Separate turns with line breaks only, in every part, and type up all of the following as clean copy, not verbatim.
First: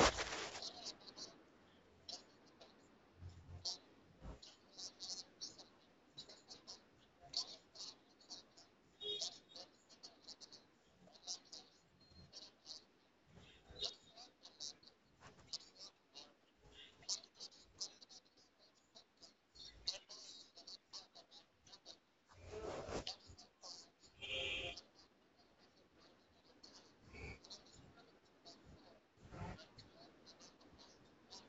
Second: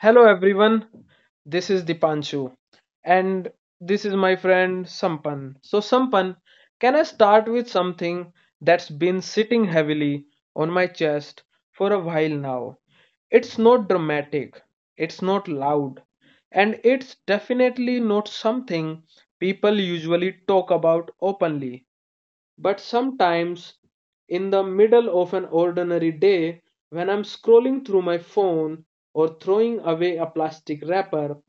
Hello everyone, this is Dipanshu and this is my friend Sampan. So, Sampan, can I start with something that's been sitting heavily on my chest for a while now? It's not dramatic, it's not loud, and it's definitely not something people usually talk about openly. But sometimes, in the middle of an ordinary day, when I'm scrolling through my phone or throwing away a plastic wrapper,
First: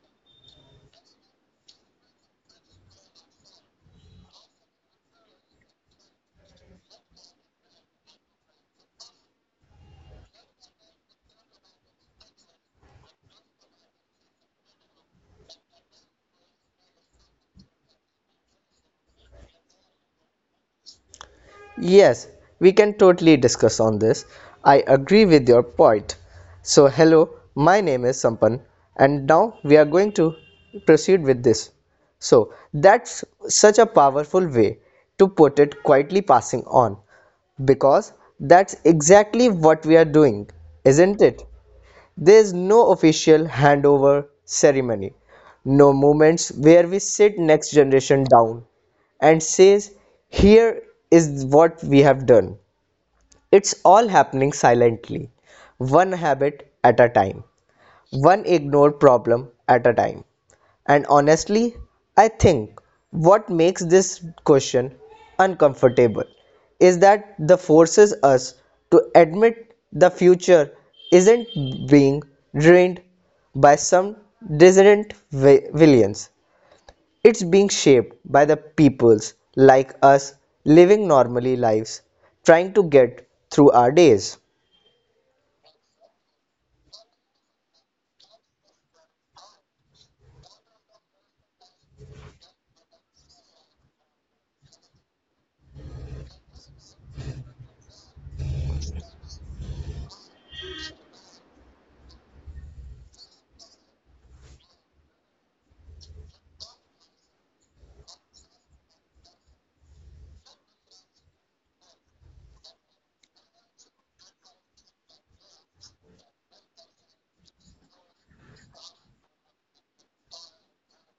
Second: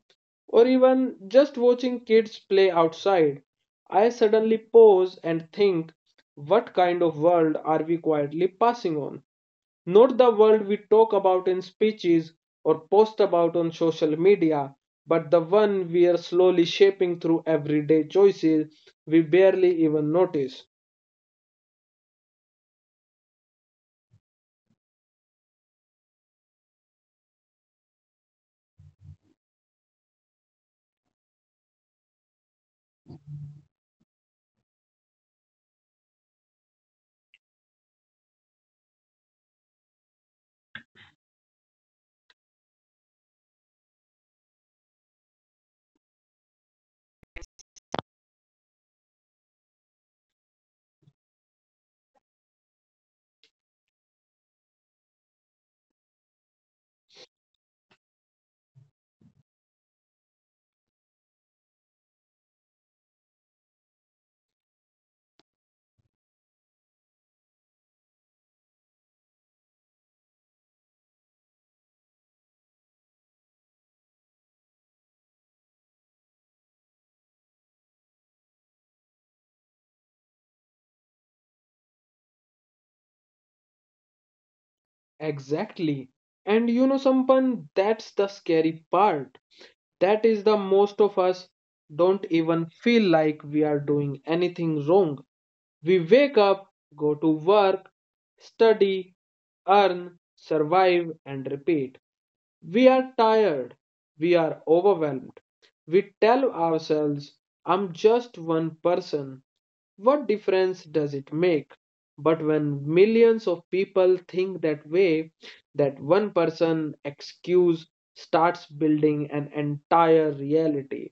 or even just watching kids play outside, I suddenly pause and think, what kind of world are we quietly passing on? Not the world we talk about in speeches or post about on social media, but the one we are slowly shaping through everyday choices we barely even notice.
Yes, we can totally discuss on this. I agree with your point. So, hello, my name is Sampan, and now we are going to proceed with this. So, that's such a powerful way to put it quietly passing on because that's exactly what we are doing, isn't it? There's no official handover ceremony, no moments where we sit next generation down and says, here is what we have done. It's all happening silently, one habit at a time, one ignored problem at a time. And honestly, I think what makes this question uncomfortable is that the forces us to admit the future isn't being ruined by some dissident villains, it's being shaped by the peoples like us living normally lives, trying to get through our days.
Exactly. And you know, Sampan, that's the scary part. That is the most of us don't even feel like we are doing anything wrong. We wake up, go to work, study, earn, survive, and repeat. We are tired. We are overwhelmed. We tell ourselves, I'm just one person. What difference does it make? But when millions of people think that way, that one person excuse starts building an entire reality.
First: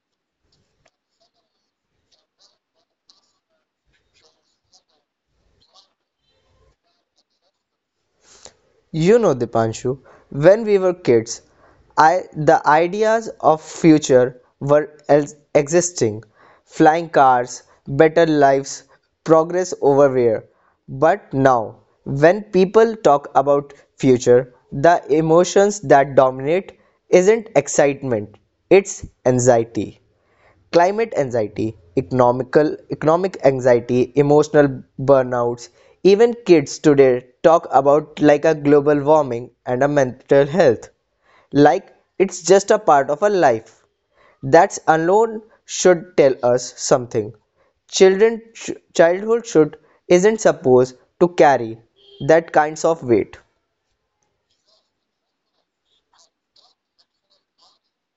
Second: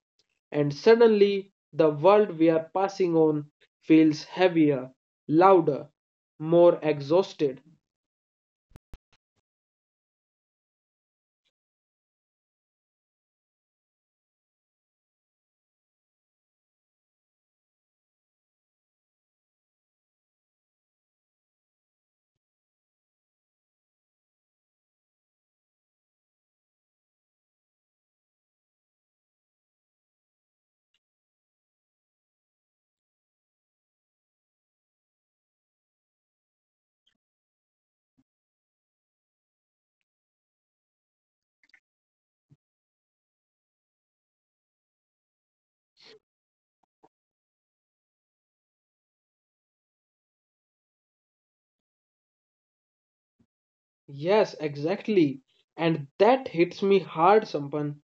And suddenly, the world we are passing on feels heavier, louder, more exhausted.
You know, Dipanshu, when we were kids, I the ideas of future were existing, flying cars, better lives, progress everywhere. But now, when people talk about future, the emotions that dominate isn't excitement, it's anxiety. Climate anxiety, economic anxiety, emotional burnouts, even kids today talk about like a global warming and a mental health. Like it's just a part of a life. That alone should tell us something. Children childhood should isn't supposed to carry that kinds of weight.
Yes, exactly. And that hits me hard, Sampan,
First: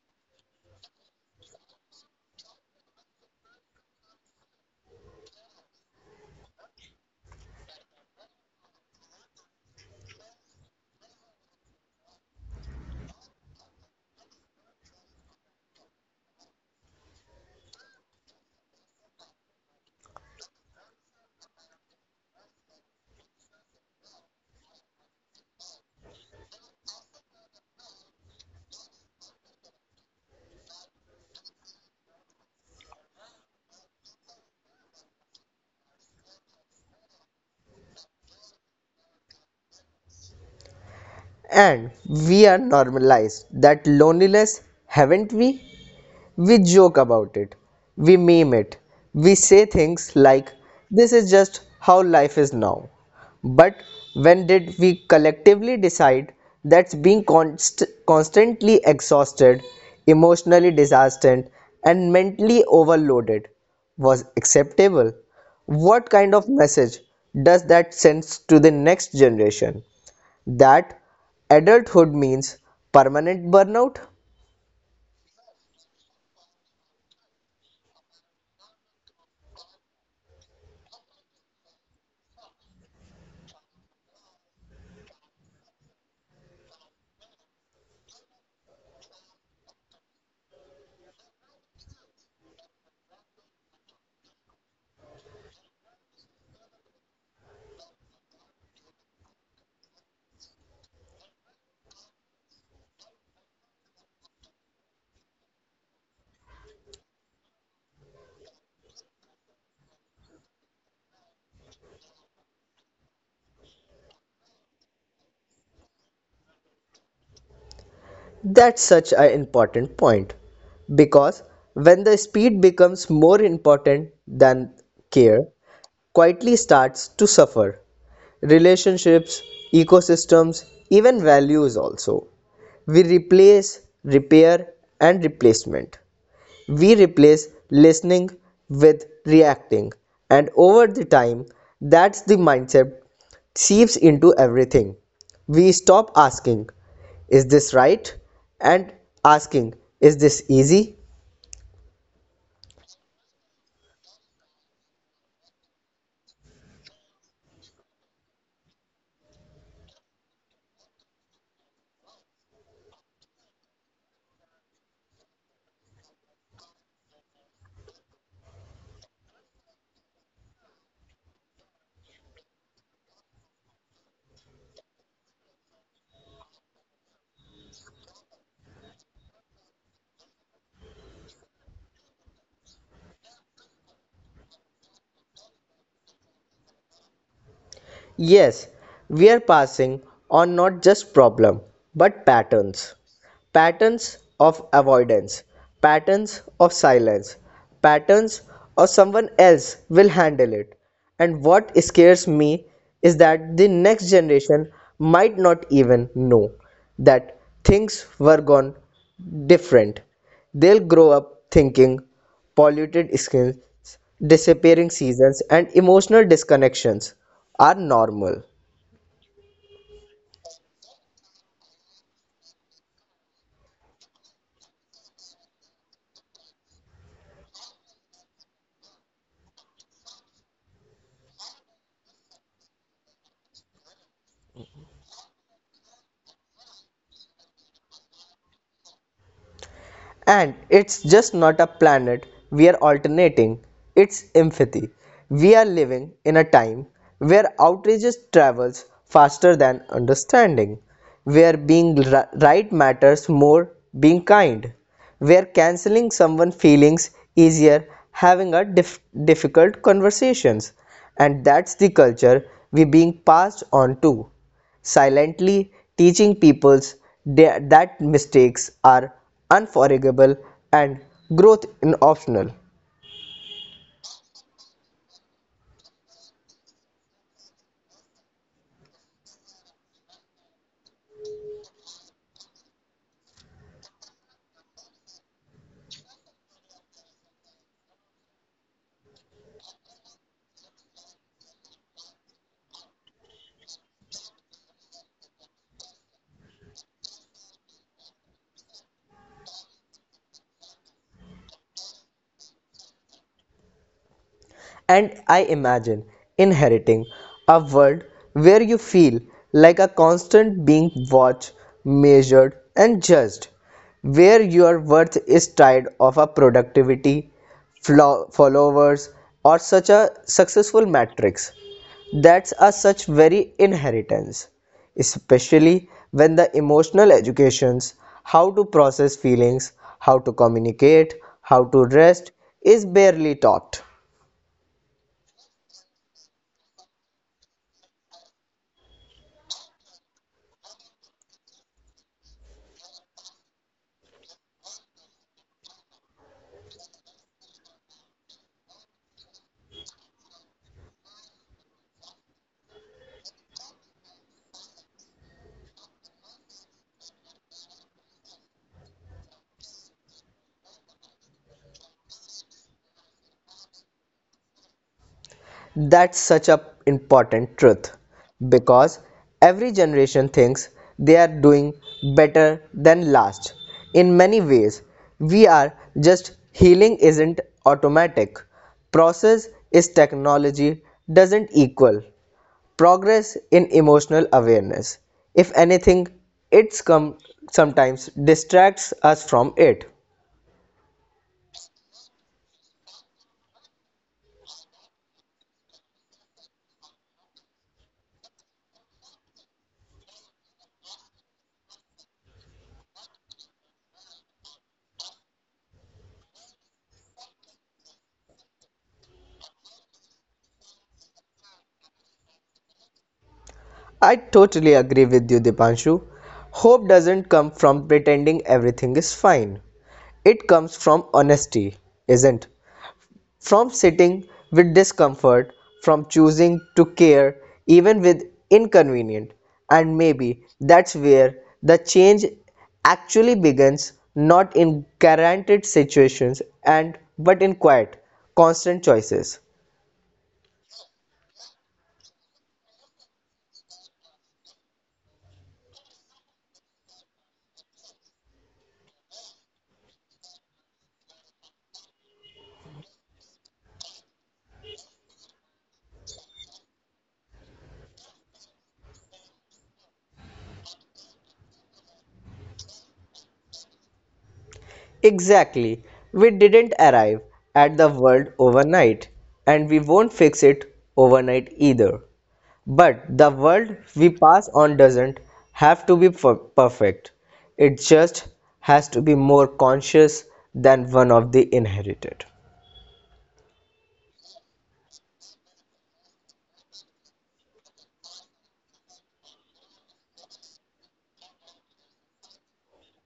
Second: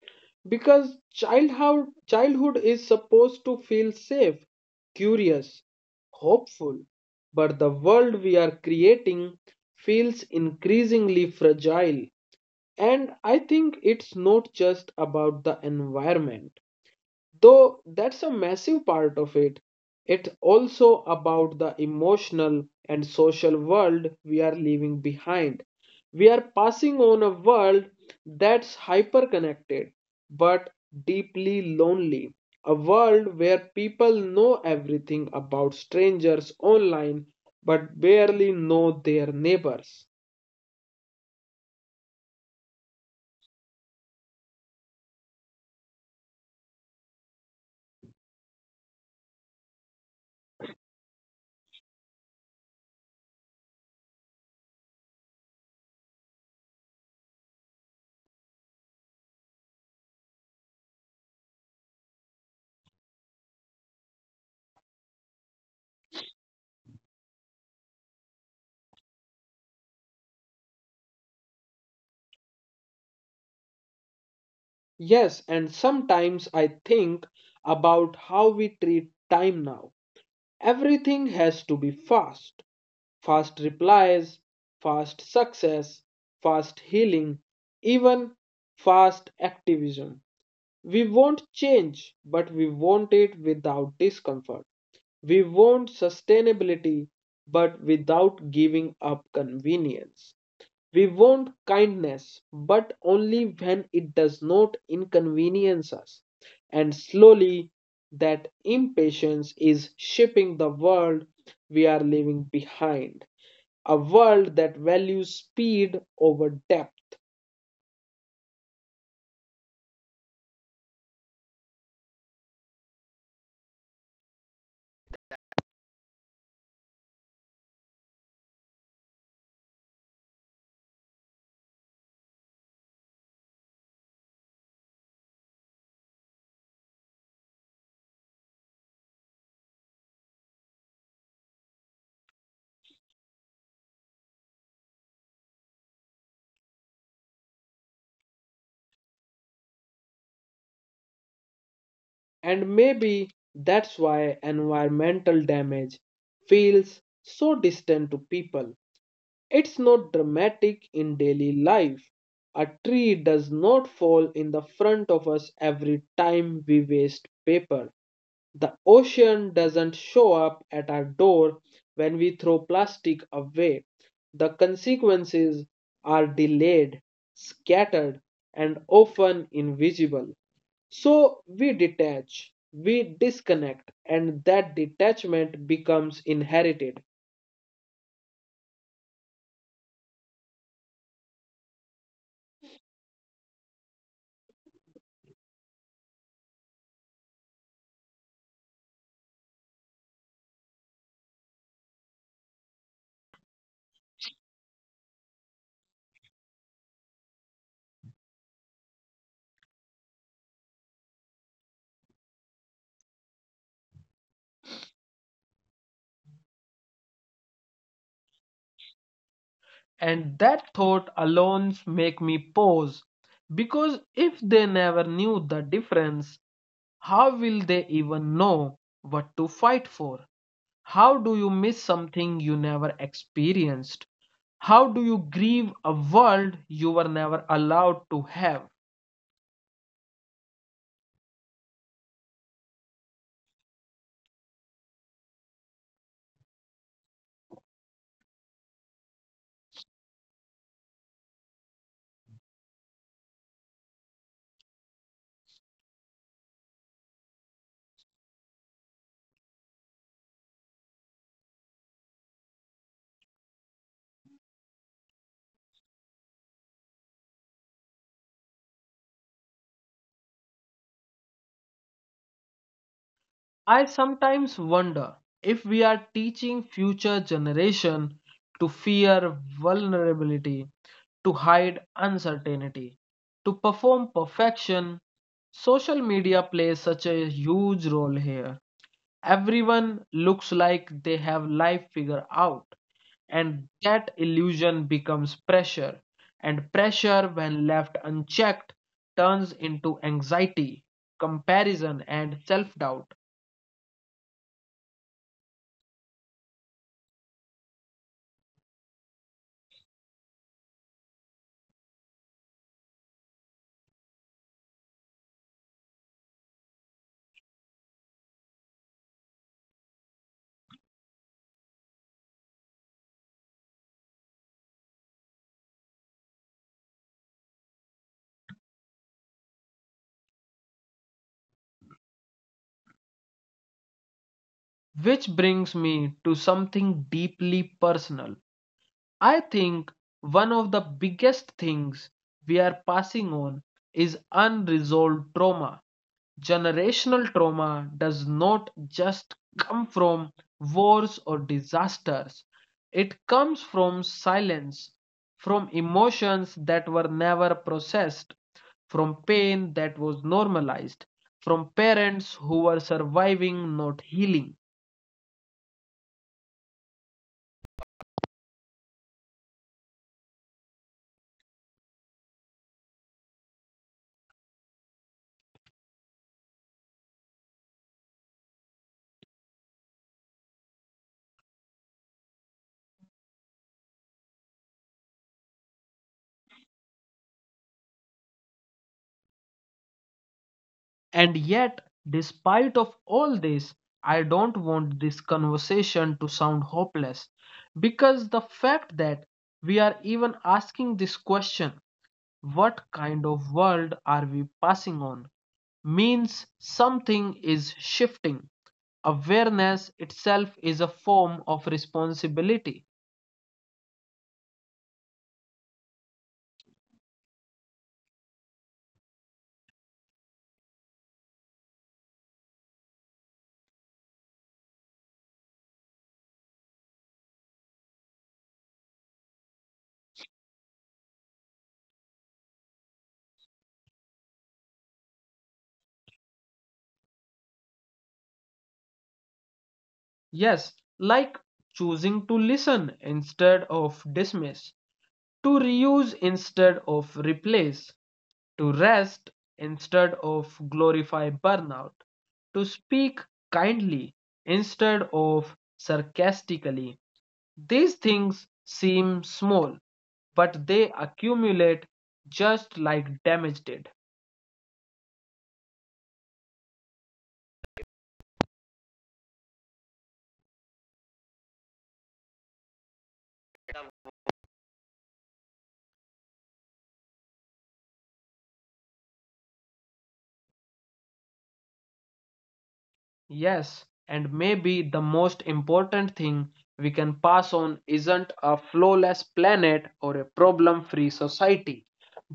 because childhood is supposed to feel safe, curious, hopeful. But the world we are creating feels increasingly fragile. And I think it's not just about the environment. Though that's a massive part of it, it's also about the emotional and social world we are leaving behind. We are passing on a world that's hyperconnected but deeply lonely. A world where people know everything about strangers online but barely know their neighbors.
And we are normalized that loneliness, haven't we? We joke about it. We meme it. We say things like, this is just how life is now. But when did we collectively decide that's being constantly exhausted, emotionally disastrous, and mentally overloaded was acceptable? What kind of message does that send to the next generation? That adulthood means permanent burnout?
Yes, and sometimes I think about how we treat time now. Everything has to be fast replies, fast success, fast healing, even fast activism. We want change, but we want it without discomfort. We want sustainability, but without giving up convenience. We want kindness, but only when it does not inconvenience us. And slowly, that impatience is shaping the world we are leaving behind. A world that values speed over depth.
That's such an important point because when the speed becomes more important than care, quietly starts to suffer. Relationships, ecosystems, even values also. We replace, repair, and replacement we replace listening with reacting and over the time that's the mindset seeps into everything we stop asking is this right and asking is this easy.
And maybe that's why environmental damage feels so distant to people. It's not dramatic in daily life. A tree does not fall in the front of us every time we waste paper. The ocean doesn't show up at our door when we throw plastic away. The consequences are delayed, scattered, and often invisible. So we detach, we disconnect, and that detachment becomes inherited.
Yes, we are passing on not just problem but patterns. Patterns of avoidance, patterns of silence, patterns of someone else will handle it. And what scares me is that the next generation might not even know that things were gone different. They'll grow up thinking polluted skins disappearing seasons and emotional disconnections are normal.
And that thought alone make me pause because if they never knew the difference, how will they even know what to fight for? How do you miss something you never experienced? How do you grieve a world you were never allowed to have?
And it's just not a planet we are alternating, it's empathy. We are living in a time where outrages travels faster than understanding, where being right matters more being kind, where canceling someone feelings easier having a difficult conversations and that's the culture we being passed on to silently teaching people that mistakes are unforgivable and growth is optional.
I sometimes wonder if we are teaching future generation to fear vulnerability, to hide uncertainty, to perform perfection. Social media plays such a huge role here. Everyone looks like they have life figured out, and that illusion becomes pressure. And pressure, when left unchecked, turns into anxiety, comparison, and self doubt.
And I imagine inheriting a world where you feel like a constant being watched, measured, and judged, where your worth is tied of a productivity, followers, or such a successful matrix. That's a such very inheritance, especially when the emotional educations, how to process feelings, how to communicate, how to rest, is barely taught.
Which brings me to something deeply personal. I think one of the biggest things we are passing on is unresolved trauma. Generational trauma does not just come from wars or disasters, it comes from silence, from emotions that were never processed, from pain that was normalized, from parents who were surviving, not healing.
That's such a important truth because every generation thinks they are doing better than last. In many ways, we are just healing isn't automatic. Process is technology doesn't equal progress in emotional awareness. If anything, it's come sometimes distracts us from it.
And yet, despite of all this, I don't want this conversation to sound hopeless because the fact that we are even asking this question, what kind of world are we passing on, means something is shifting. Awareness itself is a form of responsibility.
I totally agree with you, Dipanshu. Hope doesn't come from pretending everything is fine. It comes from honesty, isn't? From sitting with discomfort, from choosing to care even with inconvenient. And maybe that's where the change actually begins not in guaranteed situations and but in quiet, constant choices.
Yes, like choosing to listen instead of dismiss, to reuse instead of replace, to rest instead of glorify burnout, to speak kindly instead of sarcastically. These things seem small, but they accumulate just like damage did.
Exactly. We didn't arrive at the world overnight, and we won't fix it overnight either. But the world we pass on doesn't have to be perfect, it just has to be more conscious than one of the inherited.
Yes, and maybe the most important thing we can pass on isn't a flawless planet or a problem free society,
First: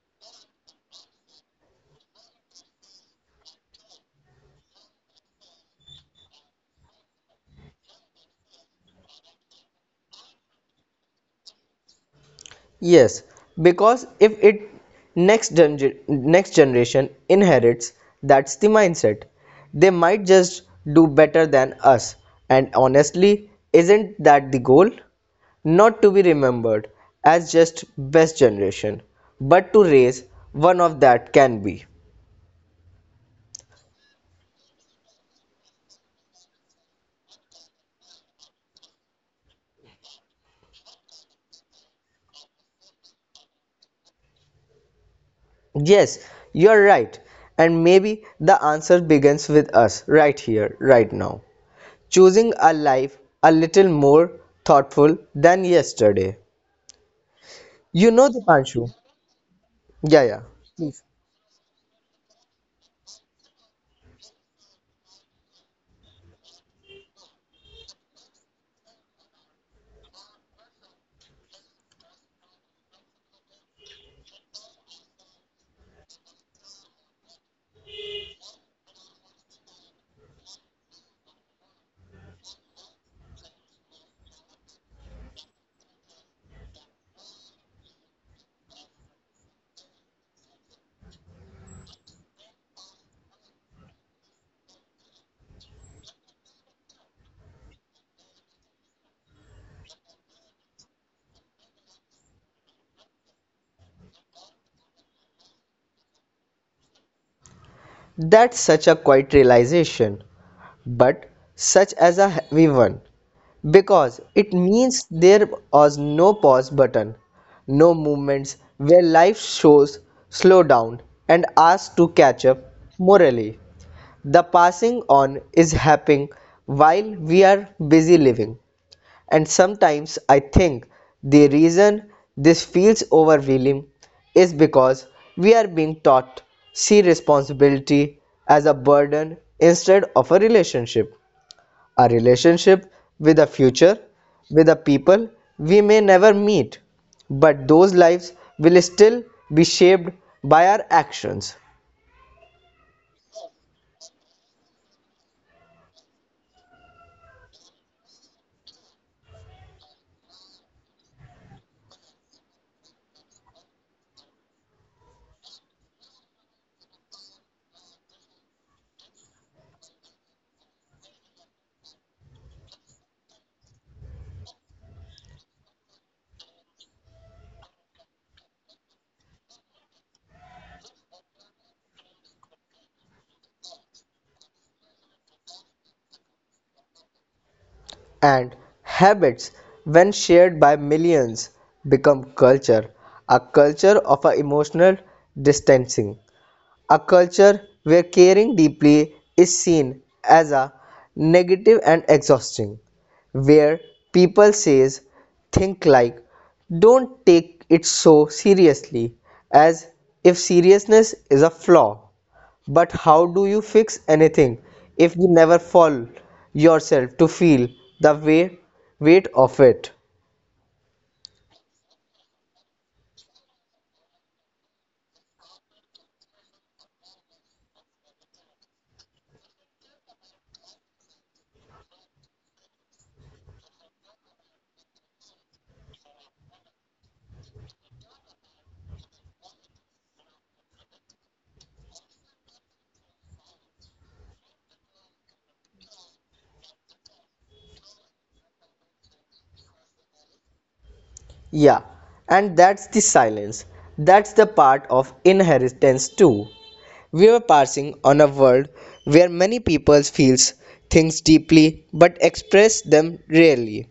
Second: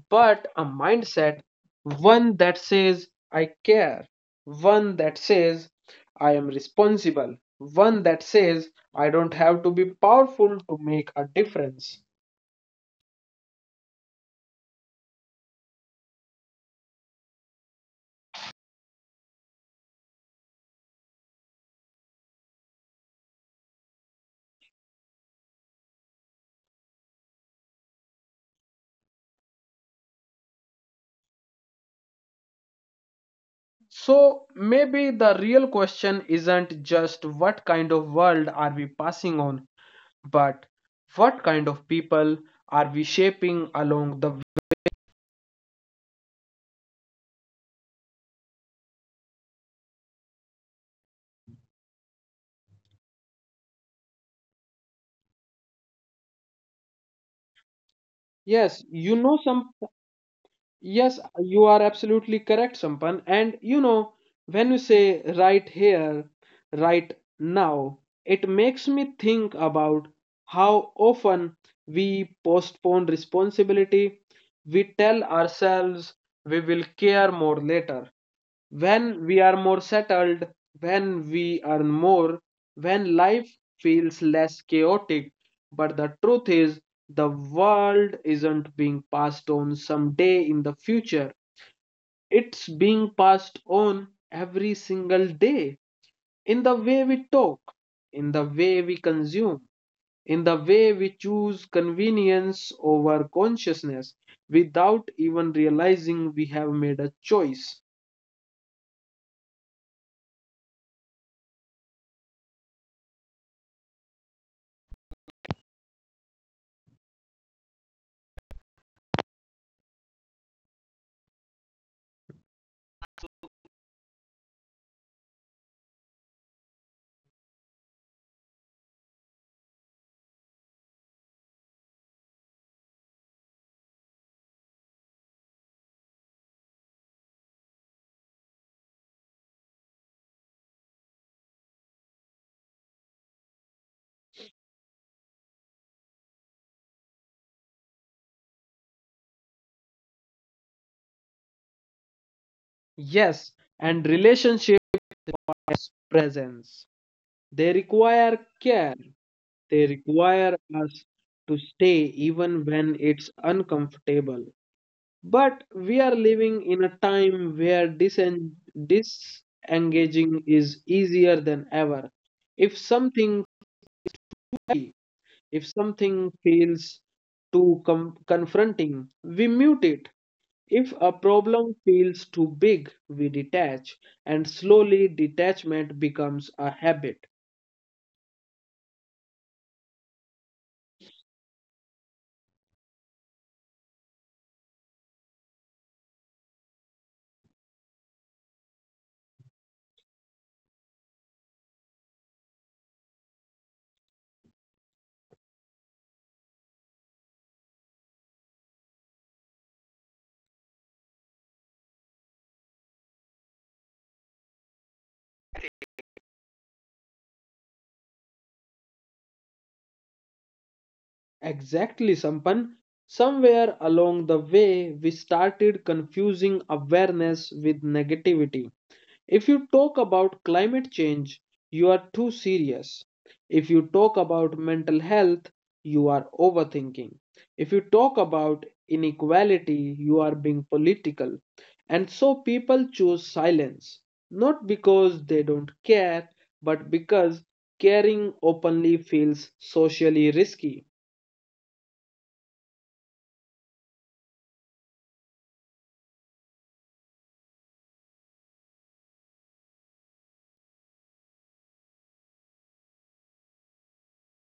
but a mindset, one that says, I care, one that says, I am responsible, one that says, I don't have to be powerful to make a difference.
Yes, because if it next next generation inherits, that's the mindset. They might just do better than us. And honestly, isn't that the goal? Not to be remembered as just best generation, but to raise one of that can be.
So maybe the real question isn't just what kind of world are we passing on, but what kind of people are we shaping along the way?
Yes, you're right. And maybe the answer begins with us right here, right now. Choosing a life a little more thoughtful than yesterday. You
Yes,
know,
you know
Dipanshu,
some.
yeah, yeah,
Yes, you are absolutely correct, Sampan. And you know, when you say right here, right now, it makes me think about how often we postpone responsibility. We tell ourselves we will care more later. When we are more settled, when we earn more, when life feels less chaotic, but the truth is, the world isn't being passed on someday in the future. It's being passed on every single day in the way we talk, in the way we consume, in the way we choose convenience over consciousness without even realizing we have made a choice.
that's such a quiet realization, but such as a heavy one, because it means there was no pause button, no movements where life shows slow down and asks to catch up morally. The passing on is happening while we are busy living. And sometimes I think the reason this feels overwhelming is because we are being taught see responsibility as a burden instead of a relationship. A relationship with a future, with the people we may never meet, but those lives will still be shaped by our actions.
Yes, and relationship has presence. They require care. They require us to stay even when it's uncomfortable. But we are living in a time where disengaging is easier than ever. If something if something feels confronting, we mute it. If a problem feels too big, we detach, and slowly detachment becomes a habit.
And habits when shared by millions become culture, a culture of a emotional distancing, a culture where caring deeply is seen as a negative and exhausting, where people says think like don't take it so seriously as if seriousness is a flaw but how do you fix anything if you never fall yourself to feel the weight of it?
Exactly, Sampan. Somewhere along the way, we started confusing awareness with negativity. If you talk about climate change, you are too serious. If you talk about mental health, you are overthinking. If you talk about inequality, you are being political. And so people choose silence, not because they don't care, but because caring openly feels socially risky.
Yeah, and that's the silence. That's the part of inheritance too. We are passing on a world where many people feels things deeply but express them rarely,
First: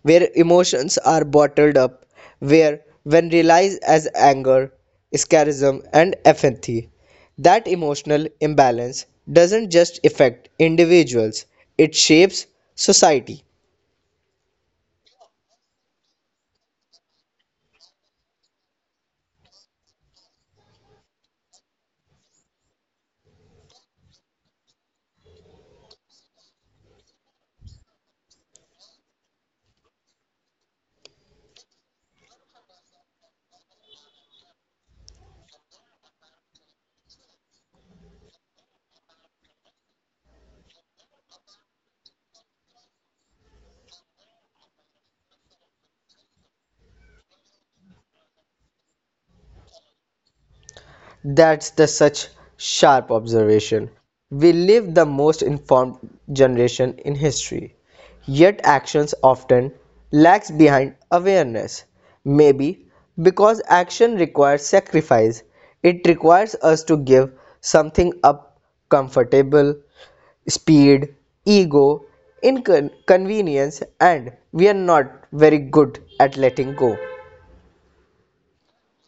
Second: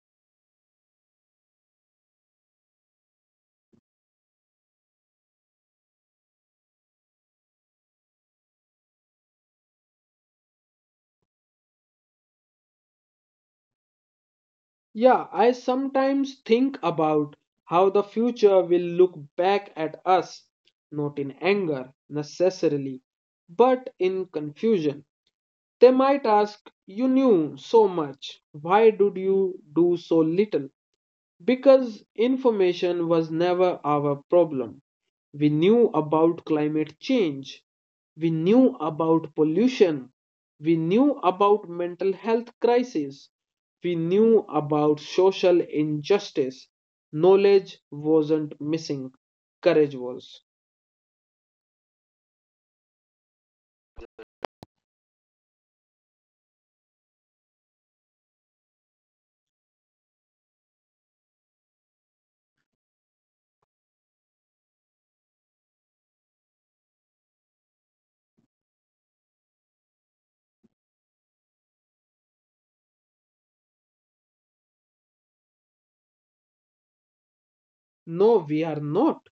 where emotions are bottled up, where when realized as anger, scarism and apathy, that emotional imbalance doesn't just affect individuals, it shapes society.
Yeah, I sometimes think about how the future will look back at us, not in anger necessarily, but in confusion. They might ask, you knew so much, why did you do so little? Because information was never our problem. We knew about climate change. We knew about pollution. We knew about mental health crisis. We knew about social injustice. Knowledge wasn't missing, courage was.
That's the such sharp observation. We live the most informed generation in history, yet actions often lags behind awareness. Maybe because action requires sacrifice, it requires us to give something up comfortable, speed, ego, inconvenience, and we are not very good at letting go.
No, we are not.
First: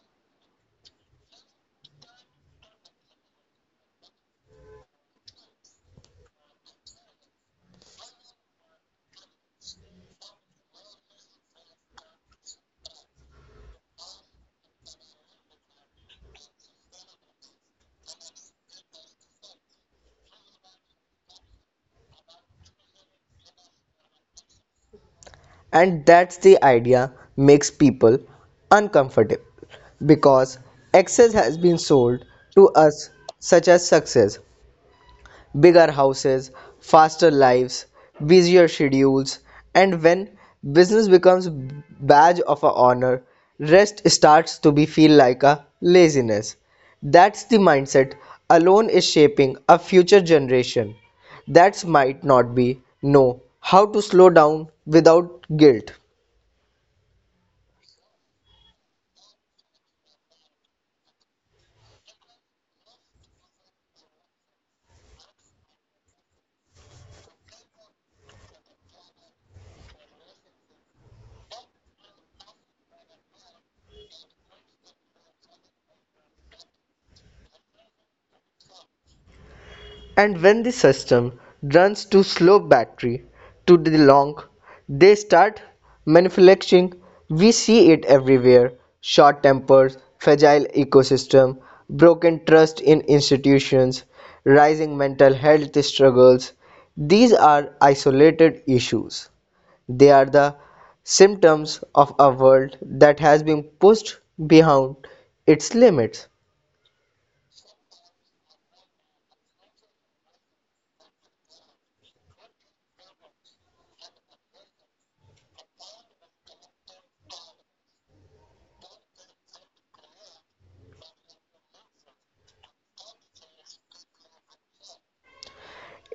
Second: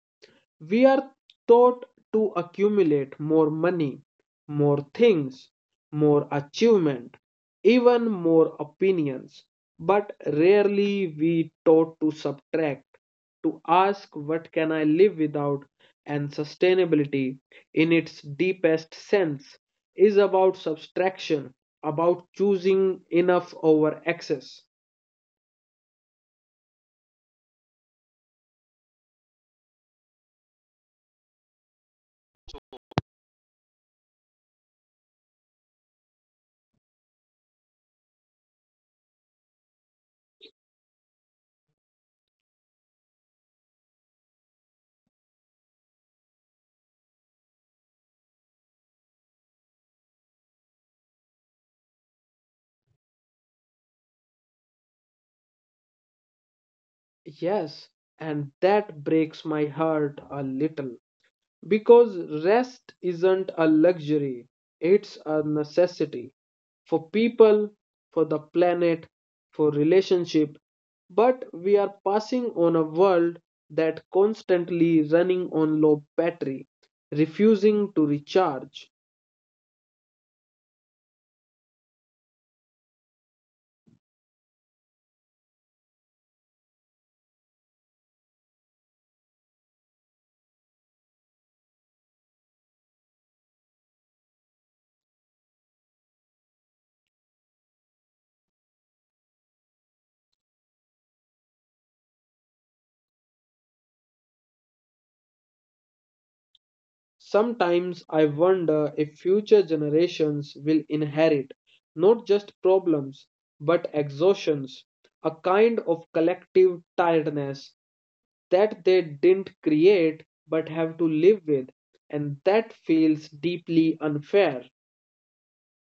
We are taught to accumulate more money, more things, more achievement, even more opinions, but rarely we taught to subtract, to ask what can I live without, and sustainability in its deepest sense is about subtraction, about choosing enough over excess.
And that's the idea makes people uncomfortable because excess has been sold to us such as success bigger houses faster lives busier schedules and when business becomes badge of a honor rest starts to be feel like a laziness that's the mindset alone is shaping a future generation that might not be know how to slow down without guilt.
Yes, and that breaks my heart a little. Because rest isn't a luxury, it's a necessity for people, for the planet, for relationship. But we are passing on a world that constantly running on low battery, refusing to recharge.
And when the system runs too slow battery to the long they start manufacturing we see it everywhere short tempers fragile ecosystem broken trust in institutions rising mental health struggles these are isolated issues they are the symptoms of a world that has been pushed beyond its limits.
Sometimes I wonder if future generations will inherit not just problems but exhaustions, a kind of collective tiredness that they didn't create but have to live with. And that feels deeply unfair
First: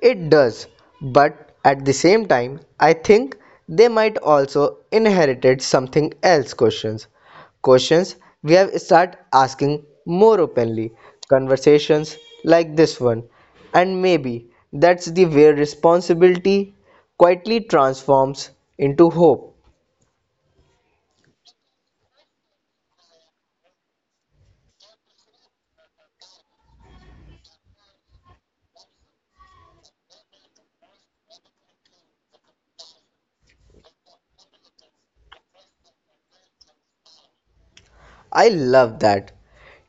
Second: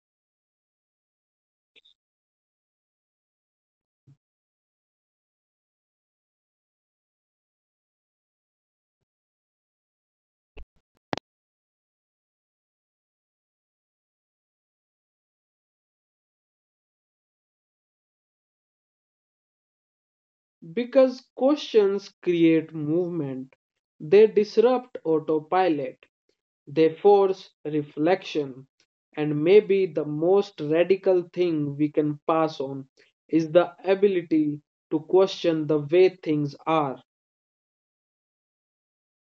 It does, but at the same time, I think they might also inherited something else questions. Questions we have start asking more openly, conversations like this one. And maybe that's the way responsibility quietly transforms into hope.
because questions create movement, they disrupt autopilot. They force reflection, and maybe the most radical thing we can pass on is the ability to question the way things are.
I love that.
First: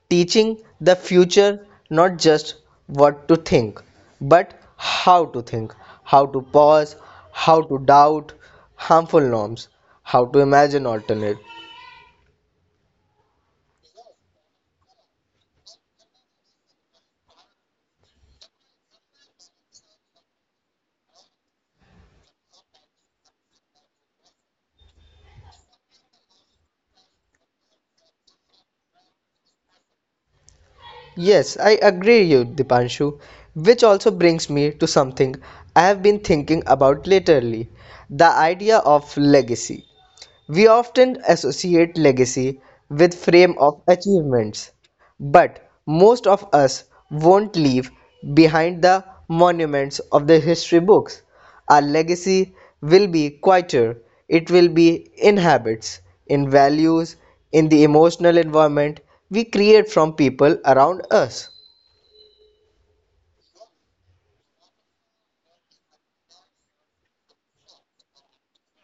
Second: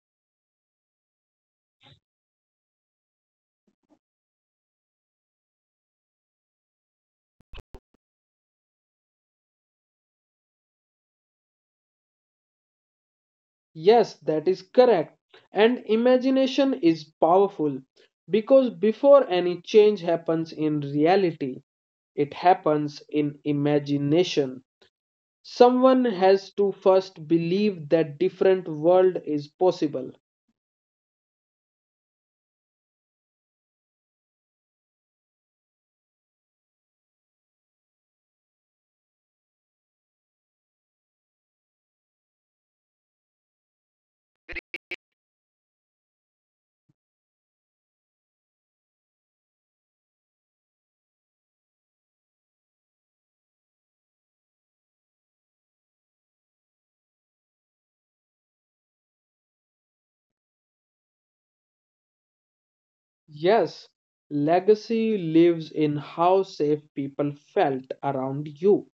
Teaching the future not just what to think but how to think, how to pause, how to doubt harmful norms, how to imagine alternate.
Yes, that is correct. And imagination is powerful because before any change happens in reality, it happens in imagination. Someone has to first believe that different world is possible.
Yes, I agree you Dipanshu, which also brings me to something I have been thinking about lately, the idea of legacy. We often associate legacy with frame of achievements, but most of us won't leave behind the monuments of the history books. Our legacy will be quieter. It will be in habits, in values, in the emotional environment we create from people around us.
Yes, legacy lives in how safe people felt around you,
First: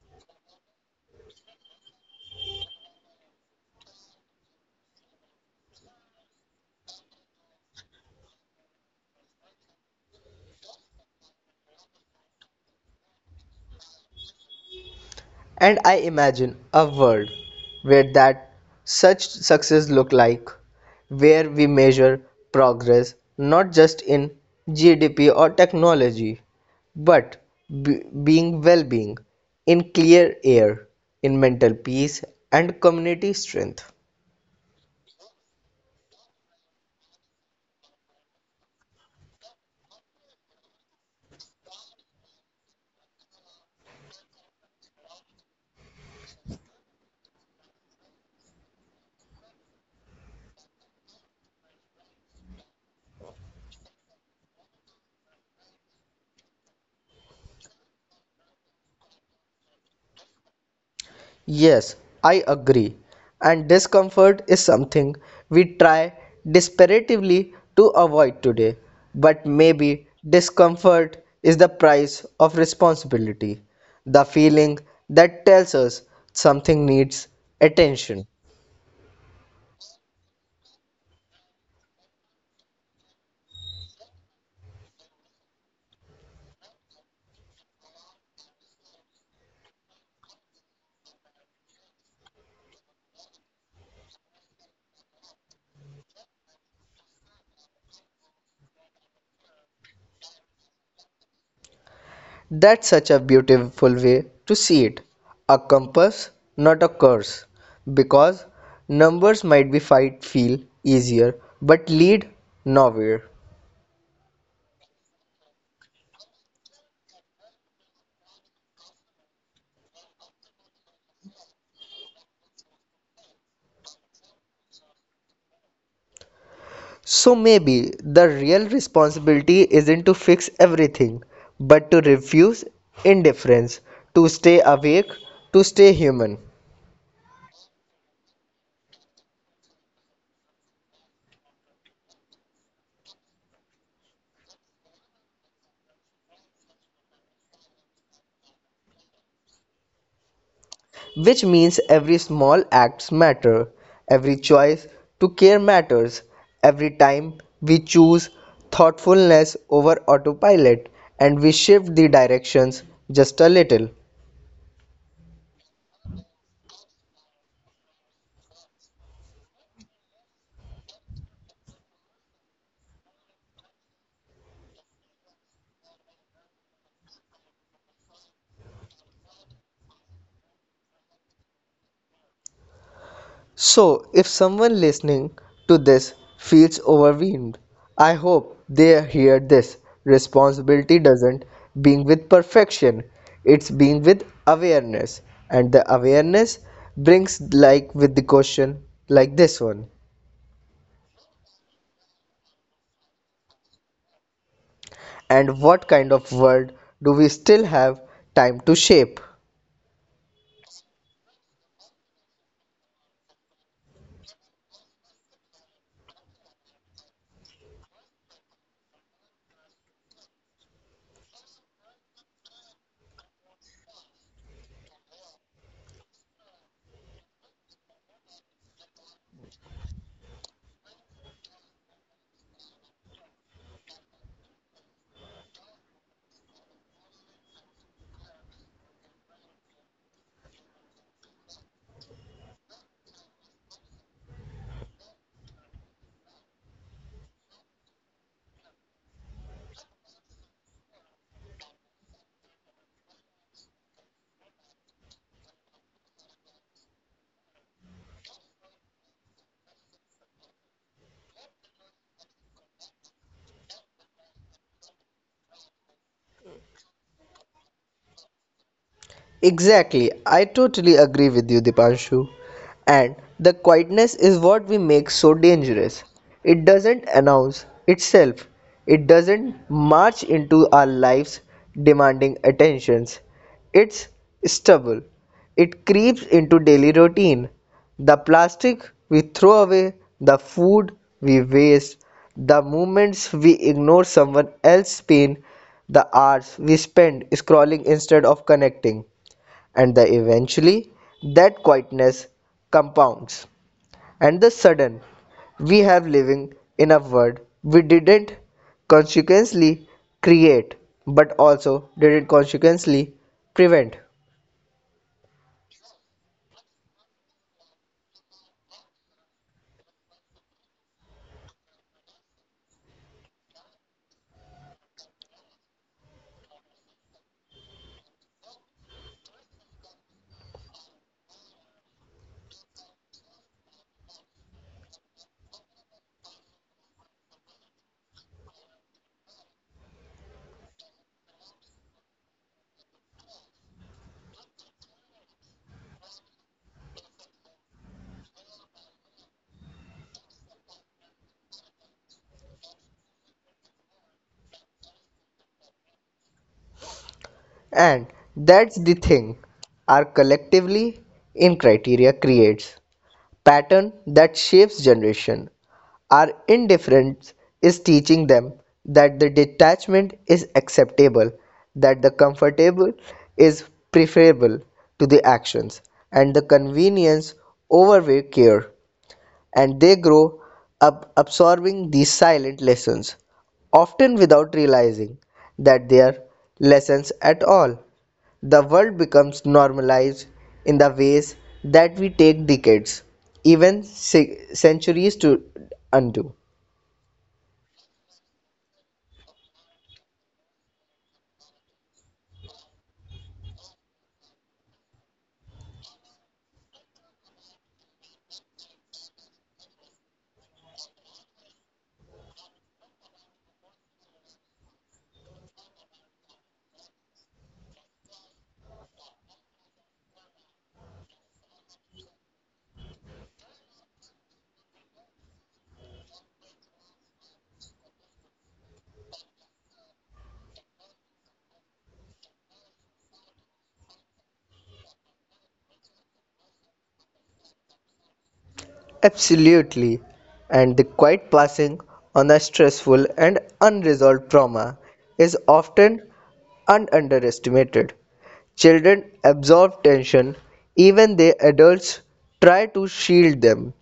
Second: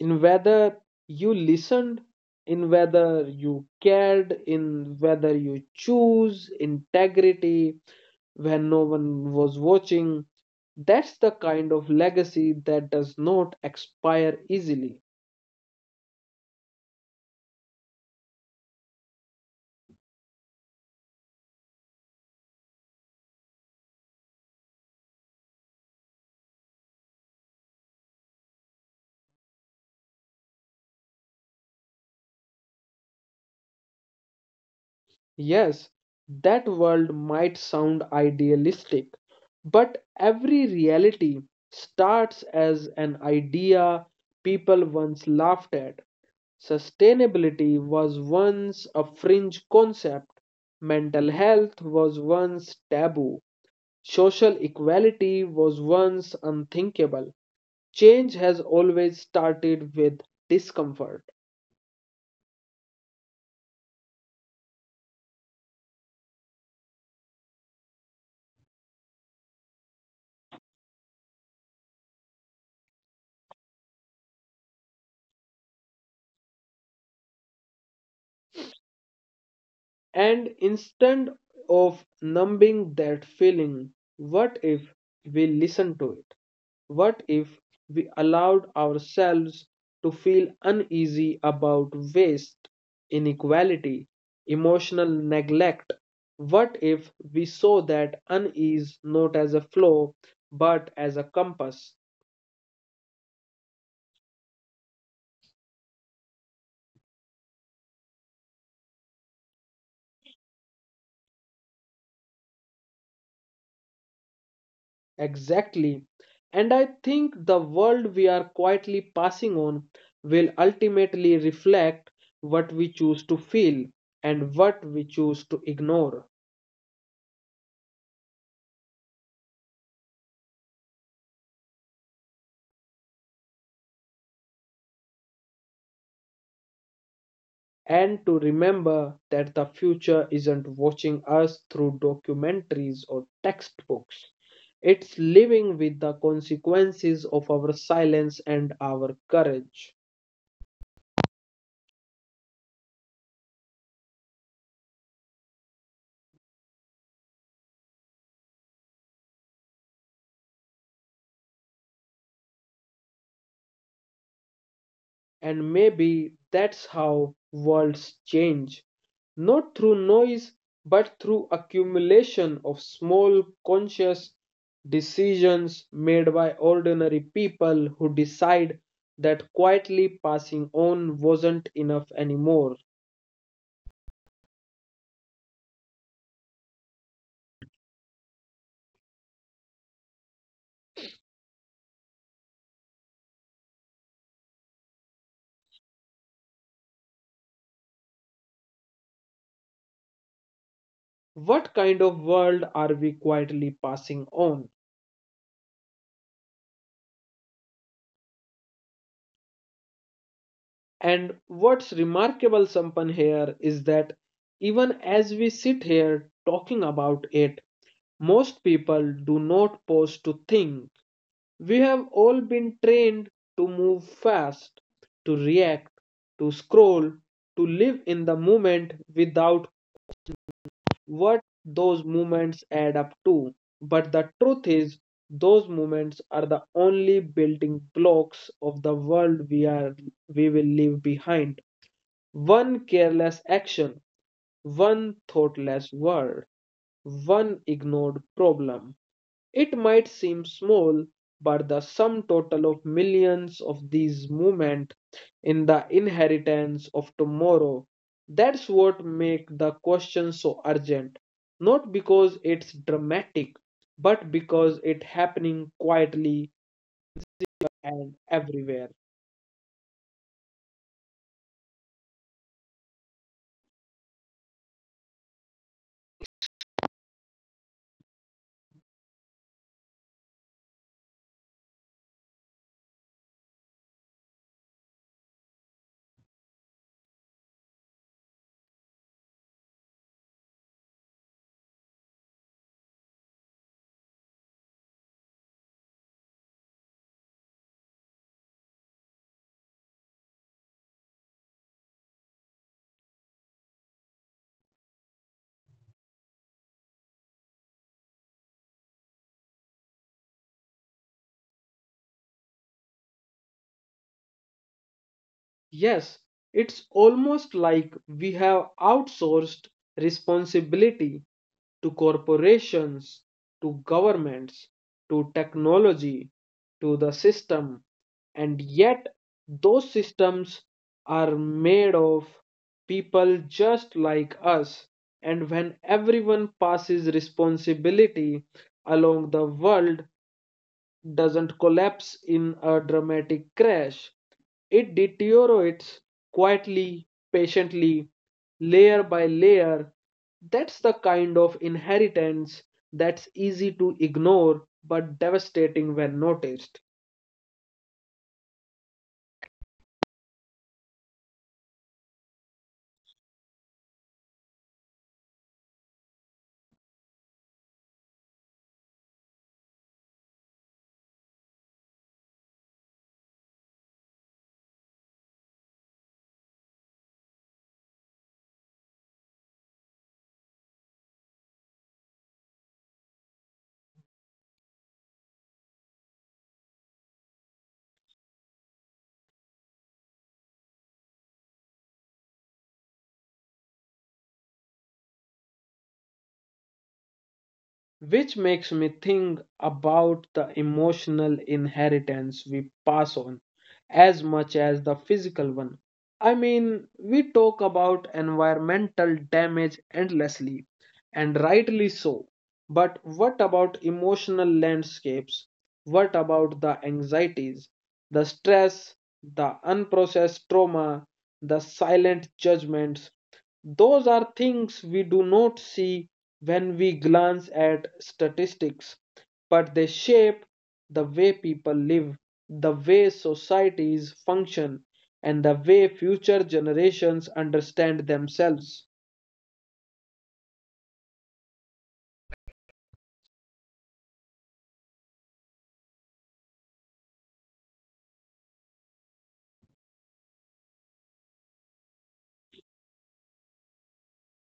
in whether you listened, in whether you cared, in whether you choose integrity when no one was watching. That's the kind of legacy that does not expire easily.
And I imagine a world where that such success look like, where we measure progress not just in GDP or technology, but being well-being in clear air, in mental peace and community strength.
Yes, that world might sound idealistic, but every reality starts as an idea people once laughed at. Sustainability was once a fringe concept, mental health was once taboo, social equality was once unthinkable. Change has always started with discomfort.
Yes, I agree. And discomfort is something we try desperately to avoid today. But maybe discomfort is the price of responsibility, the feeling that tells us something needs attention.
And instead of numbing that feeling, what if we listened to it? What if we allowed ourselves to feel uneasy about waste, inequality, emotional neglect? What if we saw that unease not as a flaw but as a compass?
That's such a beautiful way to see it. A compass, not a curse. Because numbers might be fight feel easier but lead nowhere.
Exactly. And I think the world we are quietly passing on will ultimately reflect what we choose to feel and what we choose to ignore.
So maybe the real responsibility isn't to fix everything, but to refuse indifference, to stay awake, to stay human.
And to remember that the future isn't watching us through documentaries or textbooks, it's living with the consequences of our silence and our courage.
Which means every small acts matter, every choice to care matters, every time we choose thoughtfulness over autopilot and we shift the directions just a little.
And maybe that's how worlds change, not through noise, but through accumulation of small conscious decisions made by ordinary people who decide that quietly passing on wasn't enough anymore.
So, if someone listening to this feels overwhelmed, I hope they hear this. Responsibility doesn't being with perfection, it's being with awareness. And the awareness brings, like, with the question like this one.
What kind of world are we quietly passing on?
And what kind of world do we still have time to shape?
And what's remarkable, Sampan, here is that even as we sit here talking about it, most people do not pause to think. We have all been trained to move fast, to react, to scroll, to live in the moment without what those moments add up to. But the truth is, those moments are the only building blocks of the world we will leave behind. One careless action, one thoughtless word, one ignored problem, it might seem small, but the sum total of millions of these movements in the inheritance of tomorrow. That's what makes the question so urgent. Not because it's dramatic, but because it's happening quietly and everywhere.
Exactly, I totally agree with you, Dipanshu. And the quietness is what we make so dangerous. It doesn't announce itself, it doesn't march into our lives demanding attentions. It's stubble, it creeps into daily routine. The plastic we throw away, the food we waste, the moments we ignore someone else's pain, the hours we spend scrolling instead of connecting and the eventually that quietness compounds and the sudden we have living in a world we didn't consequently create but also didn't consequently prevent.
Yes, it's almost like we have outsourced responsibility to corporations, to governments, to technology, to the system, and yet those systems are made of people just like us. And when everyone passes responsibility along the world, doesn't collapse in a dramatic crash. It deteriorates quietly, patiently, layer by layer. That's the kind of inheritance that's easy to ignore but devastating when noticed.
And that's the thing our collectively in criteria creates pattern that shapes generation. Our indifference is teaching them that the detachment is acceptable, that the comfortable is preferable to the actions, and the convenience over care and they grow up absorbing these silent lessons, often without realizing that they are lessons at all. The world becomes normalized in the ways that we take decades, even centuries to undo.
Which makes me think about the emotional inheritance we pass on as much as the physical one. I mean, we talk about environmental damage endlessly, and rightly so. But what about emotional landscapes? What about the anxieties, the stress, the unprocessed trauma, the silent judgments? Those are things we do not see when we glance at statistics, but they shape the way people live, the way societies function, and the way future generations understand themselves.
Absolutely. And the quiet passing on a stressful and unresolved trauma is often underestimated. Children absorb tension even they adults try to shield them.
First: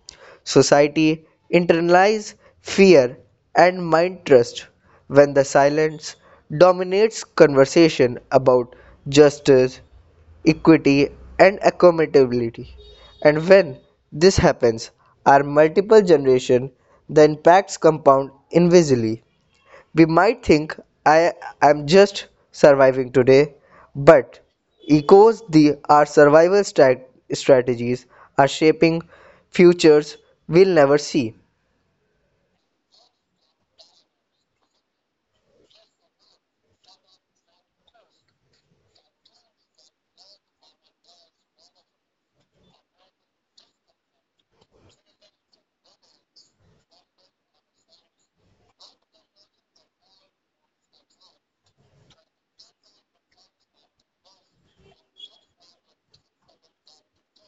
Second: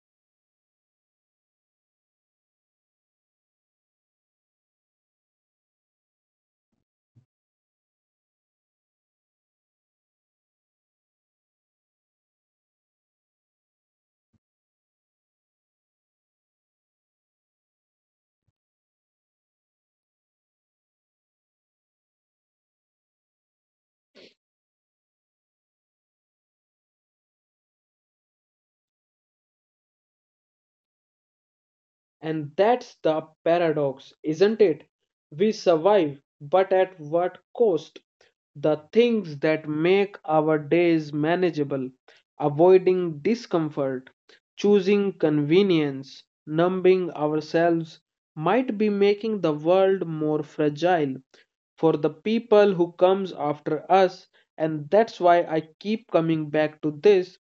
Society internalizes fear and mind trust when the silence dominates conversation about justice, equity and accountability. And when this happens, our multiple generation, the impacts compound invisibly. We might think I am just surviving today, but echoes the our survival strategies are shaping futures we'll never see.
And that's the paradox, isn't it? We survive, but at what cost? The things that make our days manageable, avoiding discomfort, choosing convenience, numbing ourselves, might be making the world more fragile for the people who comes after us, and that's why I keep coming back to this,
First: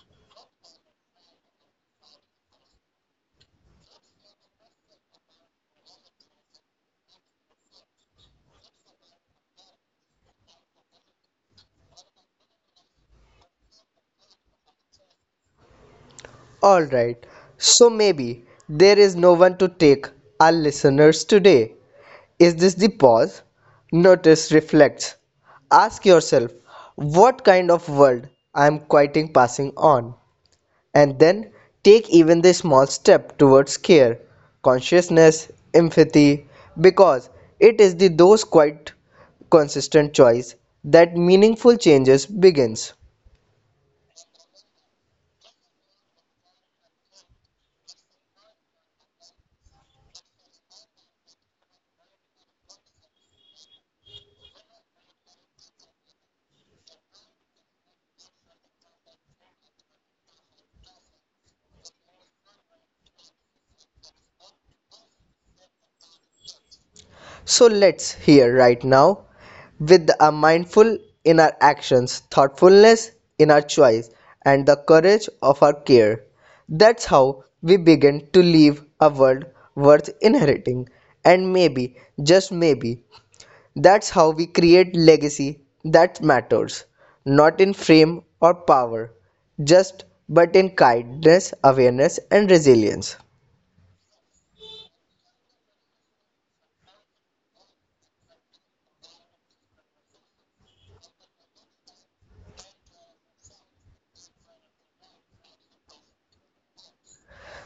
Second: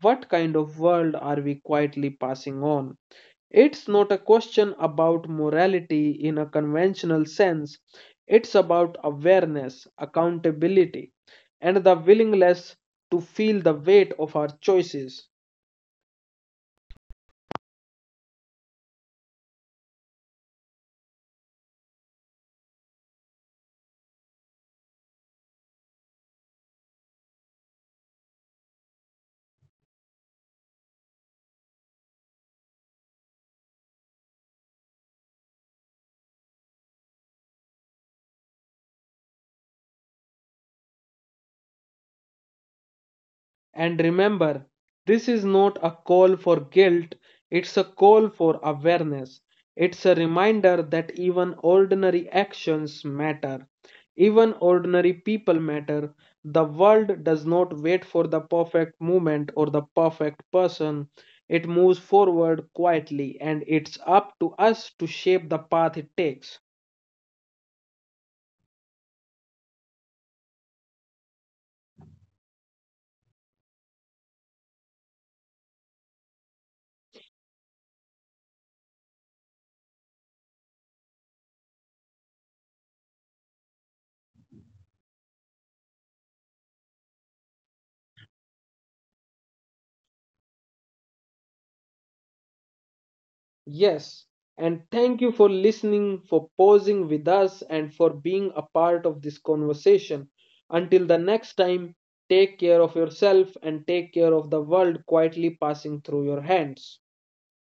what kind of world are we quietly passing on? It's not a question about morality in a conventional sense, it's about awareness, accountability, and the willingness to feel the weight of our choices.
All right. So maybe there is no one to take our listeners today. Is this the pause? Notice, reflect. Ask yourself, what kind of world I am quieting passing on? And then take even the small step towards care, consciousness, empathy, because it is the those quite consistent choice that meaningful changes begins.
And remember, this is not a call for guilt, it's a call for awareness. It's a reminder that even ordinary actions matter. Even ordinary people matter. The world does not wait for the perfect moment or the perfect person. It moves forward quietly, and it's up to us to shape the path it takes.
So let's hear right now with a mindful in our actions, thoughtfulness in our choice, and the courage of our care. That's how we begin to leave a world worth inheriting. And maybe, just maybe, that's how we create legacy that matters, not in fame or power, just but in kindness, awareness, and resilience.
Yes, and thank you for listening, for pausing with us, and for being a part of this conversation. Until the next time, take care of yourself and take care of the world quietly passing through your hands.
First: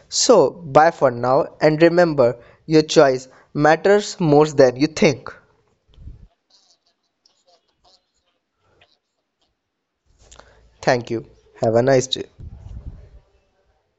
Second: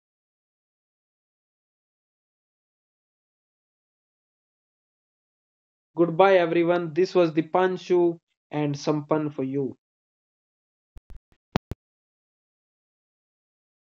So, bye for now, and remember, your choice matters more than you think.
Goodbye, everyone. This was the Dipanshu and Sampan for you.
Thank you. Have a nice day.